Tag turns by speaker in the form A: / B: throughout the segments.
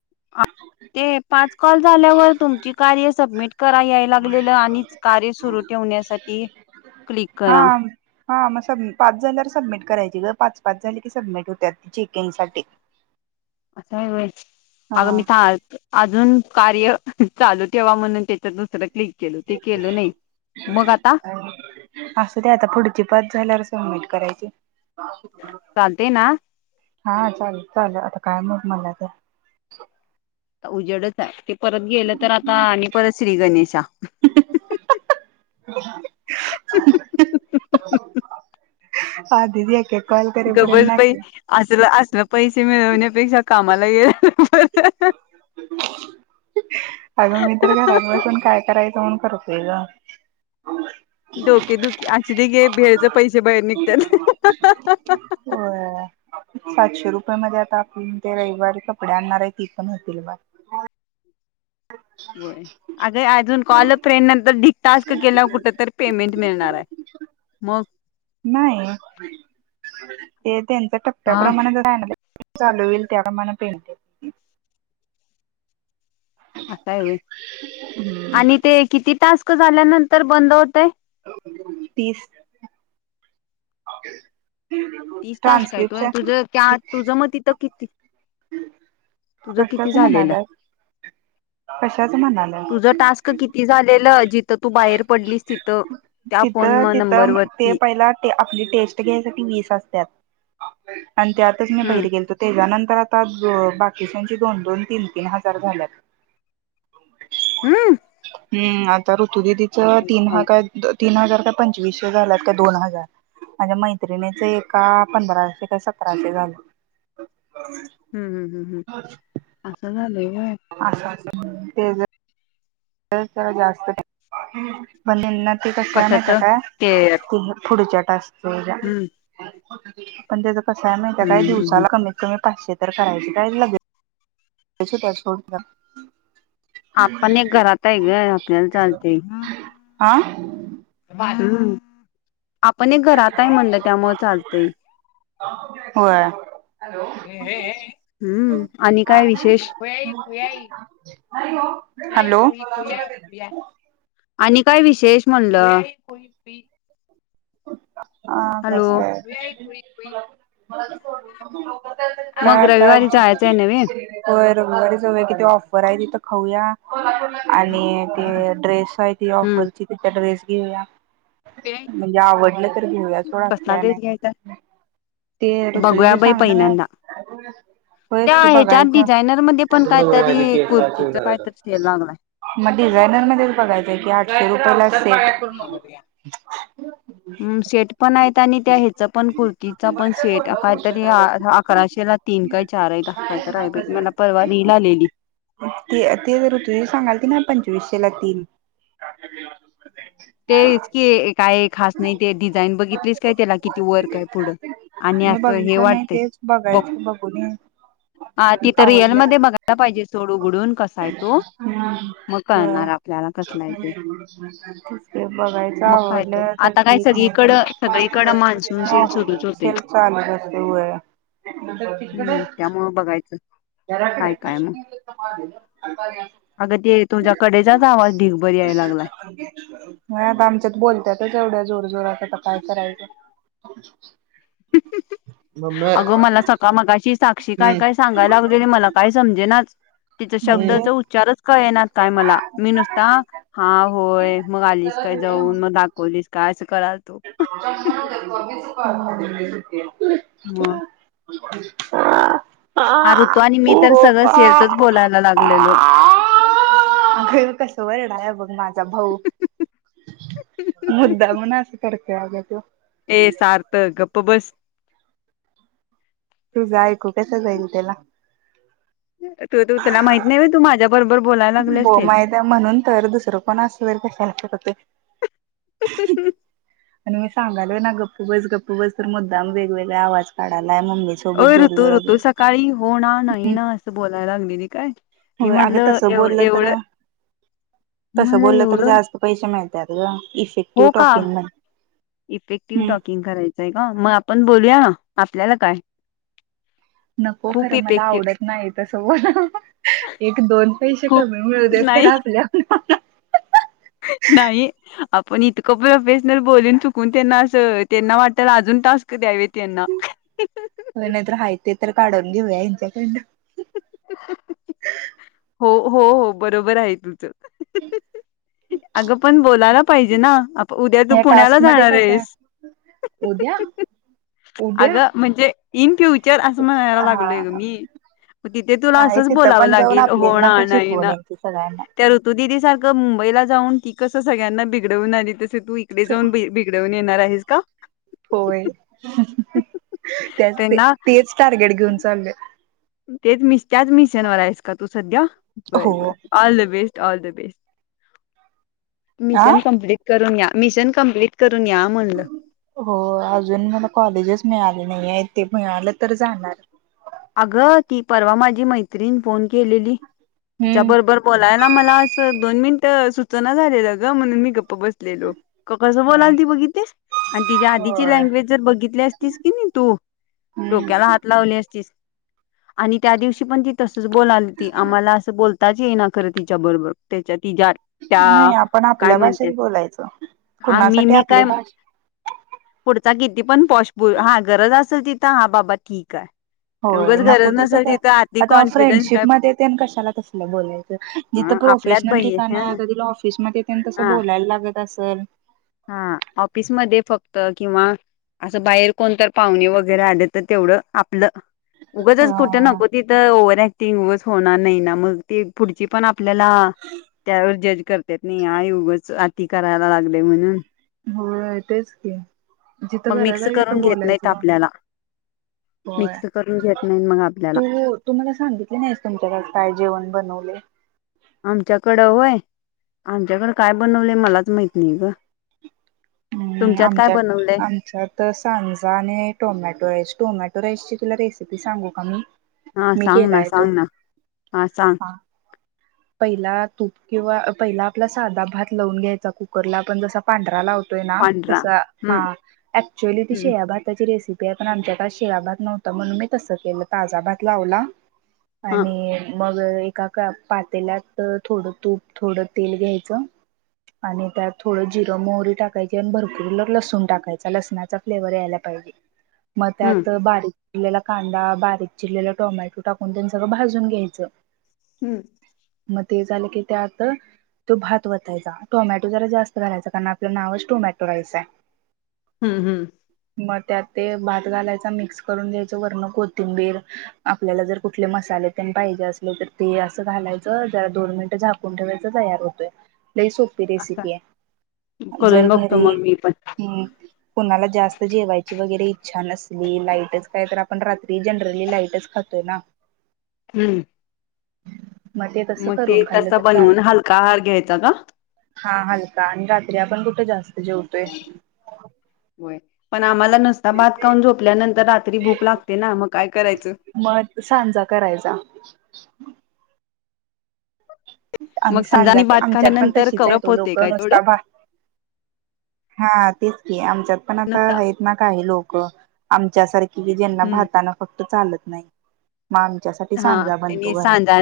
A: [inaudible]
B: ते पाच कॉल झाल्यावर तुमची कार्य सबमिट करा यायला लागलेलं आणि कार्य सुरु ठ ठेवण्यासाठी क्लिक
A: हा
B: करा.
A: हा म स -पाच झाल्यावर सबमिट करायची ग पाच पाच झाली की सबमिट होत्यात चेकिंग साठी.
B: असं हाय होय,
A: हा.
B: अग मी अजून कार्य [inaudible] चालू ठेवा म्हणून त्याच्यात दुसरं क्लिक केल ते केल नाही. मग आता?
A: [inaudible] असुदे आता पुढची पाच झाल्यावर सबमिट करायची.
B: चालतय ना?
A: हा चालेल -चालेल आता काय मग मला तर.
B: उजेडच हाय ते परत गेलं तर आता आणि परत श्री गणेशा.
A: [unintelligible]
B: गबस
A: करेपर्यंत ना
B: बाई
A: की
B: असलं -असलं पैसे मिळवण्यापेक्षा कामाला गेलेल बर [inaudible]
A: अगं मी तर [inaudible] घरात बसून काय करायचं म्हणून करतोय ग
B: डोके दुखी असुदे घे भेळच पैसे बाहेर निघत्यात [inaudible]
A: होय सातशे रुपये मध्ये [inaudible] आता आपण ते रविवारी कपडे आणणार आहे ती पण होतील बर
B: हम् [inaudible] ब अगे अजून कॉल फ्रेंड नंतर ढीग टास्क केलावर कुठ तर पेमेंट मिळणार आहे मग
A: नाही [inaudible] ते त्यांच
B: हा
A: टप्प्याप्रमाणेच राहणार चालू होईल त्या प्रमाणे पेमेंट
B: अस हाय होय
A: येईल.
B: आणि ते किती टास्क झाल्यानंतर बंद होतय?
A: तीस आप [unintelligible]
B: तीस टास्क आहेत होय तू त्या तुझं म तिथं किती? तुझं किती
A: तसंच
B: झालेलं
A: म्हणाल्यात [inaudible] [inaudible] कशाच म्हणालाय [inaudible]
B: तुझं टास्क किती झालेलं जिथं तू बाहेर पडलीस तिथं त्या फोन
A: तिथं-
B: म नंबर
A: तिथं ते
B: वरती
A: पहिला- आपली टेस्ट [inaudible] घ्यायसाठी वीस असत्यात आणि त्या [inaudible] आतच मी
B: हम्म
A: बाहेर गेलतो तेच्यानंतर आ [inaudible] बाकीच्याची दोन- दोन तीन -तीन हजार झाल्यात
B: हम्म...
A: हम्म आता ऋतुददीच तीन हजार
B: हम्म
A: का तीन हजार काय पंचवीसशे झालात का दोन हजार माझ्या मैत्रिणीच एका पंधराशे का सतराशे झालं [inaudible]
B: हम्म हम्म हम् हम् असं झालं
A: असं- अस तेज जास्त बंद [unintelligible] कस हाय [inaudible]
B: कशाच
A: माहितीय काय
B: ते
A: येत्या पुढच्या टास्क
B: हम्म
A: [unintelligible] [inaudible] पण त्याच कसय माहित आहे काय
B: हम्म हम्म
A: दिवसाला कमीत कमी पाचशे तर करायचे काय लगेच कसे पाचशे होतात [inaudible]
B: आपण एक घरात आहे ग आपल्याला चालतय
A: आं
B: हम्म आपण एक घरात [inaudible] आहे म्हणलं त्यामुळ चालतंय
A: [inaudible] होय
B: [inaudible] हम्म आणि काय विशेष? [inaudible]
A: हॅलो हॅलो हा बोला की.
B: आणि काय विशेष म्हणलं.
A: हा
B: हॅलो
A: बसले.
B: मग
A: काय
B: रविवारी जायचंय नव्हे
A: बरबर सगळ किती ऑफर आहे तिथं. खाऊया आणि ते ड्रेस आहे ती
B: हम्म
A: ऑफरची त्या ड्रेस. घेऊया म्हणजे आवडलं तर घेऊया सोड असं
B: कसला
A: काय
B: ड्रेस घ्यायचा
A: नाही. ते ऋतूजा
B: बघूया
A: ते
B: बाई
A: सांग ना
B: पहिल्यांदा
A: का होयस
B: त्या
A: की
B: ह्याच्यात
A: बघायचा.
B: डिझायनर मध्ये पण काहीतरी कुर्तीच काहीतरी सेल लागलाय
A: मग डिझायनर मध्ये बघायचंय की आठशे रुपयेला सेट.
B: हम् सेट पण आहेत. आनी त्या ह्याचा पण कुर्तीचा पण सेट काहीतरी अकराशे ला तीन काय चार एक तर हाय बाई मला परवा रील आलेली.
A: ते ते तर ऋतुजा सांगाल की ना पंचवीसशेला तीन.
B: तेच की काय खास नाही ते डिझाईन बघितली. बग त्याला किती वर्क आहे पुढं आणि
A: मी
B: असं हे
A: बघितलं नाही
B: वाटतय
A: तेच
B: बघ.
A: बघायचं बघून
B: हा तिथ
A: आवडलं
B: रिअलमध्ये बघायला पाहिजे सोडू उघडून कसा आहे तो मग कळणार आप.
A: बघायच
B: मग काय
A: आवडलं तर
B: आता काय
A: ठीक
B: सगळीकडं
A: नाहीतर
B: सगळीकडं मान्सून सेल सुरूच
A: हो
B: होतय
A: सेल् चालू जस वय [unintelligible] इकडे तिकडे.
B: हम्म त्यामुळं बघायचं काय
A: घराकडे
B: काय मग अगं ते तुमच्या कडेचाच आवाज ढीगभर याय लागलाय.
A: नाही आता आमच्यात बोलत्यातंच, एवढ्या जोर जोरात आता काय करायचं.
B: [inaudible]
A: मम्मे
B: अगं मला सका- मगाशी साक्षी काय,
A: हम्म
B: काय सांगायला लागलेली आणि मला काय समजेनाच. तिचा
A: म्हणजे
B: शब्दाचा उच्चारच कळेना काय मला, मी नुसता हा, होय, मग आलीस- काय जाऊन, मग दाखवलीस काय असं करालतो.
A: ् [unintelligible]
B: ह.
A: हा. [unintelligible]
B: ह. ऋतू आणि मी तर सगळं सेलचंच बोलायला लागलेलो.
A: अगं हे बघ कस वरडालाय बघ माझा भाऊ. मुद्दामन असं करतोय आग त्यो.
B: ए सार्थ, गप्प बस.
A: तूझं ऐकू कस जाईल त्याला.?
B: तू तू त्याला माहित नाही तू माझ्या बरोबर बोलायला लागलेस
A: हो
B: ते.
A: माहित्या म्हणून तर दुसरं कोण असलं तर कशाला करतोय आणि
B: [inaudible]
A: मी सांगालोय ना गप्प बस, गप्प बस, तर मुद्दाम वेगवेगळे आवाज काढा
B: होय ऋतू, ऋतू सकाळी होणार ना नाही ना, असं बोलायला लागलेली काय- मी
A: होय अगं
B: म्हटलं
A: तसं
B: एवढं
A: बोललं तर,
B: एवढं मी
A: तस
B: म्हणलं
A: बोललं तर
B: एवढं
A: जास्त पैसे मिळत- त्यात गं.
B: हो का? इफेक्टिव्ह
A: हम्म
B: टॉकिंग करायचंय का मग आपण बोलूया ना. आपल्याला काय.?
A: नको
B: खूप
A: खरं मला
B: इफेक्टिव्ह
A: आवडत नाही, तस बोलायला एक दोन पैसे
B: खूप
A: कमी मिळू देत- खरं आपल्या, आपल्या
B: ह [inaudible] नाही आपण इतकं प्रोफेशनल बोलून चुकून त्यांना असं त्यांना वाटल अजून टास्क द्यावेत. त्यांना-
A: होय नाहीतर हाय ते तर काढून घेऊया हेंच्याकडनं.
B: [inaudible] हो, हो, बरोबर आहे तुझं अग पण बोलायला पाहिजे ना, आप उद्या तू
A: ह्या
B: पुण्याला
A: टास्क मध्ये
B: जाणार
A: कसं आहे
B: आहेस.
A: उद्या उद्या
B: अगं म्हणजे इन फ्युचर असं म्हणायला लागलोय ग
A: हा
B: मी. ग तिथे तुला
A: नाही
B: असंच
A: तिथं
B: बोलावं
A: पण जाऊन
B: लागेल, हो
A: आपलीच
B: ना,
A: भाषा
B: नाही
A: शिकवून
B: ना,
A: यायची सगळ्यांना.
B: त्या ऋतु दिदी सारखं मुंबईला जाऊन ती कस सगळ्यांना बिघडवून आली, तसं तू इकडे जाऊन बिघडवून येणार आहेस का?
A: होय, त्याच ते
B: त्यांना
A: तेच टार्गेट घेऊन चाललोय.
B: तेच त्याच मिशनवर आहेस का तू सध्या, बर
A: हो
B: बर all the best. All the best.
A: आ
B: मिशन कंप्लीट करून या मिशन कप्लीट
A: हो अजून मला कॉलेजच मिळालं नाही आहे ते मिळालं तर जाणार.
B: अगं ती परवा माझी मैत्रीणं फोन केलेली,
A: हम्म
B: तिच्याबरोबर बोलायला मला अस दोन मिन टं सुचेना झालेल ग म्हणून मी गप्पा बसलेलो, कसं
A: हा
B: बोलालती बघितलीस. आणि तिच्या आधीची
A: होय
B: लँग्वेज जर बघितली असतीस की नाही तू,
A: हम्म
B: डोक्याला हात लावली असतीस. आणि त्या दिवशी पण ती तसच बोलालती, आम्हाला असं बोलत- ताच येईना खरं तिच्या बरोबर त्याच्या तिच्या त्या
A: नाही आपण
B: काय
A: आपल्या
B: म्हणत्यात
A: भाषेत बोलायचं.
B: हा मी
A: कुणासाठी
B: मी
A: आपली
B: काय
A: भाषा
B: पुढचा किती पण पॉष हा गरज असल तिथं हा बाबा ठीक हाय
A: होय नको तिथं काय आता
B: कॉन्फिडन्स
A: फ्रेंडशिप
B: काय
A: मध्ये तेन कशाला तसलं बोलायचं जिथं
B: अ आपल्यात
A: प्रोफेशनल
B: बाई ह
A: ठिकाणात तिला ऑफिसमध्ये तेन तसं
B: हा
A: बोलायला लागत असंल
B: हा ऑफिसमध्ये फक्त किंवा असं बाहेर कोणतर पाहुणे वगैरे आले तर तेवढं आ आपलं
A: अ
B: उगंचच कुठं नको तिथं ओवर ऍक टिंग उगच होणार नाही ना मग ते पुढची पण आप आपल्याला त्यावर जज करतेत नही हां ही उगच ती करायला लागले म्हणून.
A: होय तेच की, जिथं
B: मग
A: गरज
B: मिक्स
A: आहे तिथं
B: करून घेत नाहीत
A: बोलायचं गं.
B: आपल्याला मिक्स करून घेत ना
A: तू तु मला सांगितली नाहीस तुमच्या घरात काय जेवण बनवलंय?
B: आमच्याकडं व्हय? आमच्याकडं काय बनवलंय मलाच माहीत नाही गं. [inaudible]
A: हम्म आमच्यात, आमच्यात सांजा आणि टोमॅटो टोमॅटो राईसची तुला रेसिपी सांगू का मी?
B: हा
A: मी
B: सांग ना,
A: केलाय तो
B: सांग ना, हा सांग.
A: पहिला तूप किंवा पहिला आपला साधा भात लावून घ्यायचा कुकरला. आपण जसा पांढरा लाव तोय ना
B: पांढरा
A: तसा.
B: हम्म
A: हां ऍक्च्युली ती
B: हम्म
A: शिळ्या भाताची रेसिप पी पण आमच्यात शिळा भात नव्हता, म्हणून मी तसं केलं ताजा भात लावला
B: हा
A: आणि मग एकाका पात तेल्यात थोडं तूप, थोडं तेल घ्यायचं. आणि त्यात थोडं जिरं, मोहरी टाकायची आणि भरपूर लसून टाकायचा. लसणाचा फ्लेवर यायला पा हीजे. मग
B: हम्म
A: त्यात बारीक चिरलेला कांदा, बारीक चिरलेला टोमॅटो टाकून तेन सगळं भाजून घ्यायचं.
B: हम्म.
A: मग ते झालं की त्यात तो भात वतायचा. टोमॅटो जरा जास्त घालायचा कारण आपलं नावच टोमॅटो राईस हाय.
B: हम्म हम्म.
A: मग त्यात ते भात घालायचा मिक्स करून घ्यायचं. वरणं कोथिंबीर, आपल्याला जर कुठले मसा ले तेन पाहिजे असलं तर ते असं घालायचं. जरा दोन मिनिटं झाकून ठेवायचं, तयार होतंय. लैई सोपी
B: असं
A: रेसिपी हाय.
B: करून बघतो मग मी पण.
A: हम्म! कुणाला जास्त जेवायची वगैरे इच्छा नसली, लाईटच काय तर आप आपण रात्री जनरली लाईटच खातोय ना?
B: हम्म.
A: ते तसं
B: मग ते
A: करून खाल्लं
B: तसं
A: तर चालेल
B: बनवून हलका आहार घ्यायचा का?
A: हा हलका आणि रात्री आपण कुठं जास्त जेवतोय
B: होय. पण आम्हाला नुसता भात खाऊन झोपल्यानंतर रा त्री भूक लागते ना मग? काय करायचं
A: मग सांजा करायचा.
B: मग
A: आम्ही सांजा
B: संजानी
A: की
B: भात
A: आमच्यात पण
B: खाल्यानंतर
A: तशीच आहेत
B: कवरप
A: ओ
B: होते
A: लोकं.
B: काय तेवढं
A: नुसता भात हा तेच की आमच्यात पण आता
B: नुसता
A: आहेत ना काही लोकं, आमच्यासारखी कि ज्यांना
B: हम्म
A: भातानं फक्त चालत नाही. मग आमच्यासाठी
B: हा
A: सांजा बनतो
B: त्यांनी
A: घरात
B: सांजा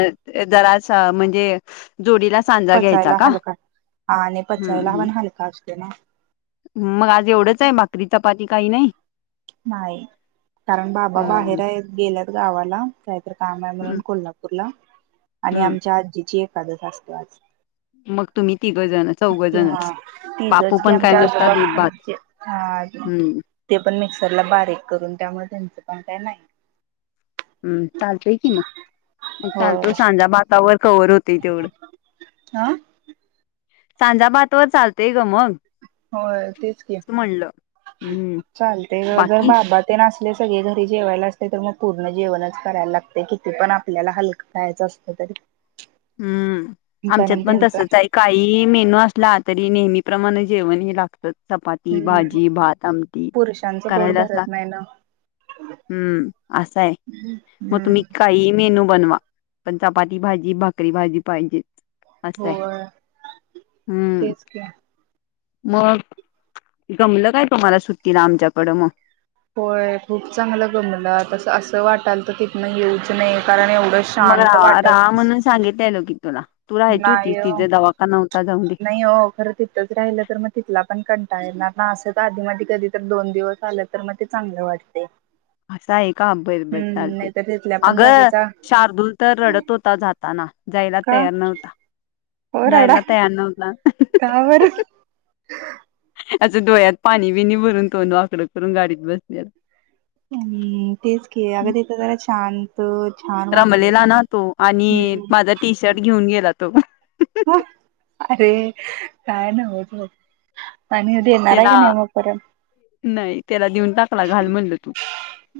B: जरासा म्हणजे जोडीला सांजा घ्यायचा
A: पचायला
B: का?
A: हलका आणि
B: हम्म
A: पचायला
B: हम्म.
A: पण हलका असतो ना
B: मग आज एवढंच आहे? भाकरी, चपाती काही नाही?
A: नाही कारण बाबा
B: हम्म
A: बाहेर आहेत. गेल्यात गावाला काय तर काम आहे म्हणून
B: हम्म
A: कोल्हापूरला आणि
B: हम्म
A: आमच्या आजीची एकादस असत्या आज.
B: मग तुम्ही तिघ जण चौघ
A: हां
B: जणच बापू
A: तिघच की
B: पण काय
A: आमचे
B: नुसता
A: आजोबा
B: दूध
A: पण
B: भात
A: म्हणजे हा
B: हम्म
A: ते पण मिक्सरला बारीक करून, त्यामुळं त्यांचं पण काय नाही.
B: हम्म. चालतोय कि मग. मग चालतो
A: होय
B: सांजा भातावर कवर होते तेवढं.
A: हा
B: सांजा भात व चालतय गं मग.
A: होय तेच कि
B: म्हणलं हम्म
A: चालते गं जर
B: बाकी
A: बाबा ते न असं आपले सगळे घरी जेवायला असते तर मग पूर्ण जेवणच करायला लागते किती पण आपल्याला हलकं खयचं असल तरी.
B: हम्म, आमच्यात
A: कारण
B: पण
A: त्यांचा
B: तसच आहे काही मेनू असला तरी नेहमी प्रमाणे जेवण हे लागतच. चपाती
A: हम्म
B: भाजी भात आमटी
A: पुरुषांचं पोट
B: करायलाच
A: भरत
B: लागते.
A: नाही ना
B: हम्म असा आहे. मग
A: हम्म
B: तुम्ही काही मेनू बनवा. पण चपाती भाजी भाकरी भाजी पाहिजे. असं आहे
A: होय
B: हम्म.
A: तेच की
B: मग. गमलं काय तूम्हाला सुट्टीला आमच्याकडं मग?
A: होय खूप चांगलं गमल. आता असं वाटाल तर तथनं येऊच नये कारण एवढं
B: मग
A: शांत
B: राहा
A: वाटत
B: राहा म्हणून
A: होतं.
B: सांगितलेलो की तुला तू राहायची होती
A: नाही हो,
B: तिचा दवाखाना होता जाऊन दे
A: नाही हो, खरं तिथच राहिलं तर मग तिथला पण क ना ना असं तर आधी मा कधी तर दोन दिवस आले तर मग ते चांगलं वाटतय.
B: असा आहे का? अ बर बर चालतय.
A: नाहीतर तिथल्या पण
B: अगं.
A: जागेचा
B: शार्दूल तर रडत होता जाताना. जायला
A: का
B: तयार नाही.
A: ओ रडा
B: जायला तयार नवता.
A: का बरं
B: असं डोळ्यात पाणी बिणी भरून तोन आकडं करून गाडीत बसले.
A: हम्म तेच की, अग तिथं जरा शांत, छान वाटतय
B: रमलेला
A: ना
B: तो आणि
A: हम्.
B: माझा टी शर्ट घेऊन गेला तो.
A: अरे काय नव्ह बघ आणि देणार हाय की नाही
B: त्याला
A: म परत.
B: नाही त्याला देऊन टाकला घाल म्हणल तू.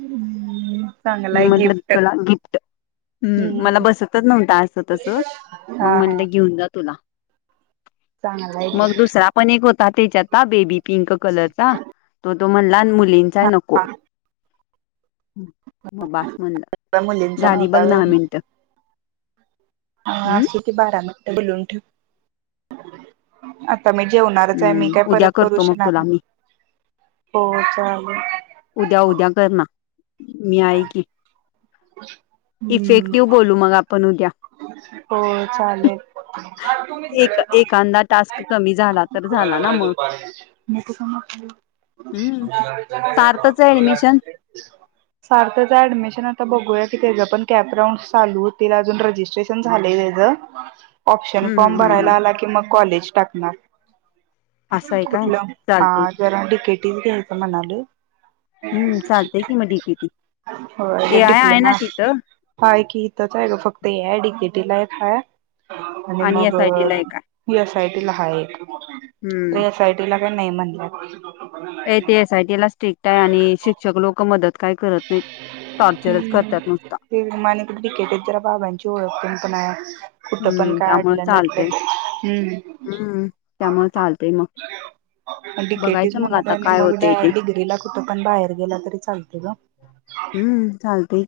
A: हम्म चांगला
B: मी
A: आहे
B: म्हटलं
A: गिफ्ट
B: तुला गिफ्ट. हम्म. मला बसतच नव्हत असं तसं
A: हा
B: मग
A: हा
B: म्हणटलं घेऊन जा तुला.
A: चांगला आहे की
B: मग दुसरा पण एक होता त्याच्यात बेबी पिंक कलरचा तो तो म्हण लहान मुलींचाय नको. मग बास म्हणला
A: हा मुलींचा
B: झाली बघ
A: नव्हता
B: दहा मिनटं.
A: ह असे ते बारा मिनट बोलून ठेव. मी जेवणारच आहे. मी
B: हम्म
A: काय परत
B: उद्या
A: करू
B: करतो मग
A: शणार
B: तुला
A: नाही.
B: मी
A: हो
B: उद्या
A: चालेल.
B: उद्या कर ना मी आई की. इफेक्टिव्ह
A: हम्म
B: बोलू मग आपण उद्या.
A: हो
B: एक एखादा टास्क कमी
A: चालेल
B: झाला तर झाला ना
A: मग.
B: हम्म
A: [unintelligible]
B: सार्थच आहे ऍडमिशन
A: सारख त्याज ऍडमिशन आता बघूया की, त्याज पण कॅपरांऊंड चालू होतीला. अजून रजिस्ट्रेशन झालय त्याच. ऑप्शन
B: हम्म
A: फॉर्म
B: हम्म हम्म
A: भरायला
B: हम्म
A: आला की मग कॉलेज टाकणार.
B: असं आहे काय
A: कुठलं? हा
B: चालतय
A: जरा डीकेटी घ्यायच म्हणालोय
B: हम्म चालतेय की म डी के टी.
A: हो अ ग डिप्लोमा हय की इथच आहे ग फक्त ए आय डिकेटी ला आणि मग
B: एस आय टी ला एक आहे
A: येसाएयटी हा एक.
B: हम्म
A: एस आयटीला का नाही म्हणतात.
B: ते एसआयटी ला स्ट्रिक्ट आहे. आणि शिक्षक लोक मदत काय करत नाहीत. टॉर्चरच करतात
A: हम्म.
B: नुसता
A: ते माने कठ बिकटेत जरा बाबांची ओळखते पण आहे. कुठं पण
B: हम्म
A: काय
B: त्यामुळे
A: अडलं नटलं
B: चालतय
A: तं. हम्म.
B: हम्म त्यामुळे चालतय मग
A: पण डीकेटीच
B: बघायचं मग
A: म्हणाल
B: आता
A: आणि
B: काय
A: मग
B: होतय ते
A: डिग्रीला कुठं पण बाहेर गेला तरी चालत ग.
B: हम्म चालते.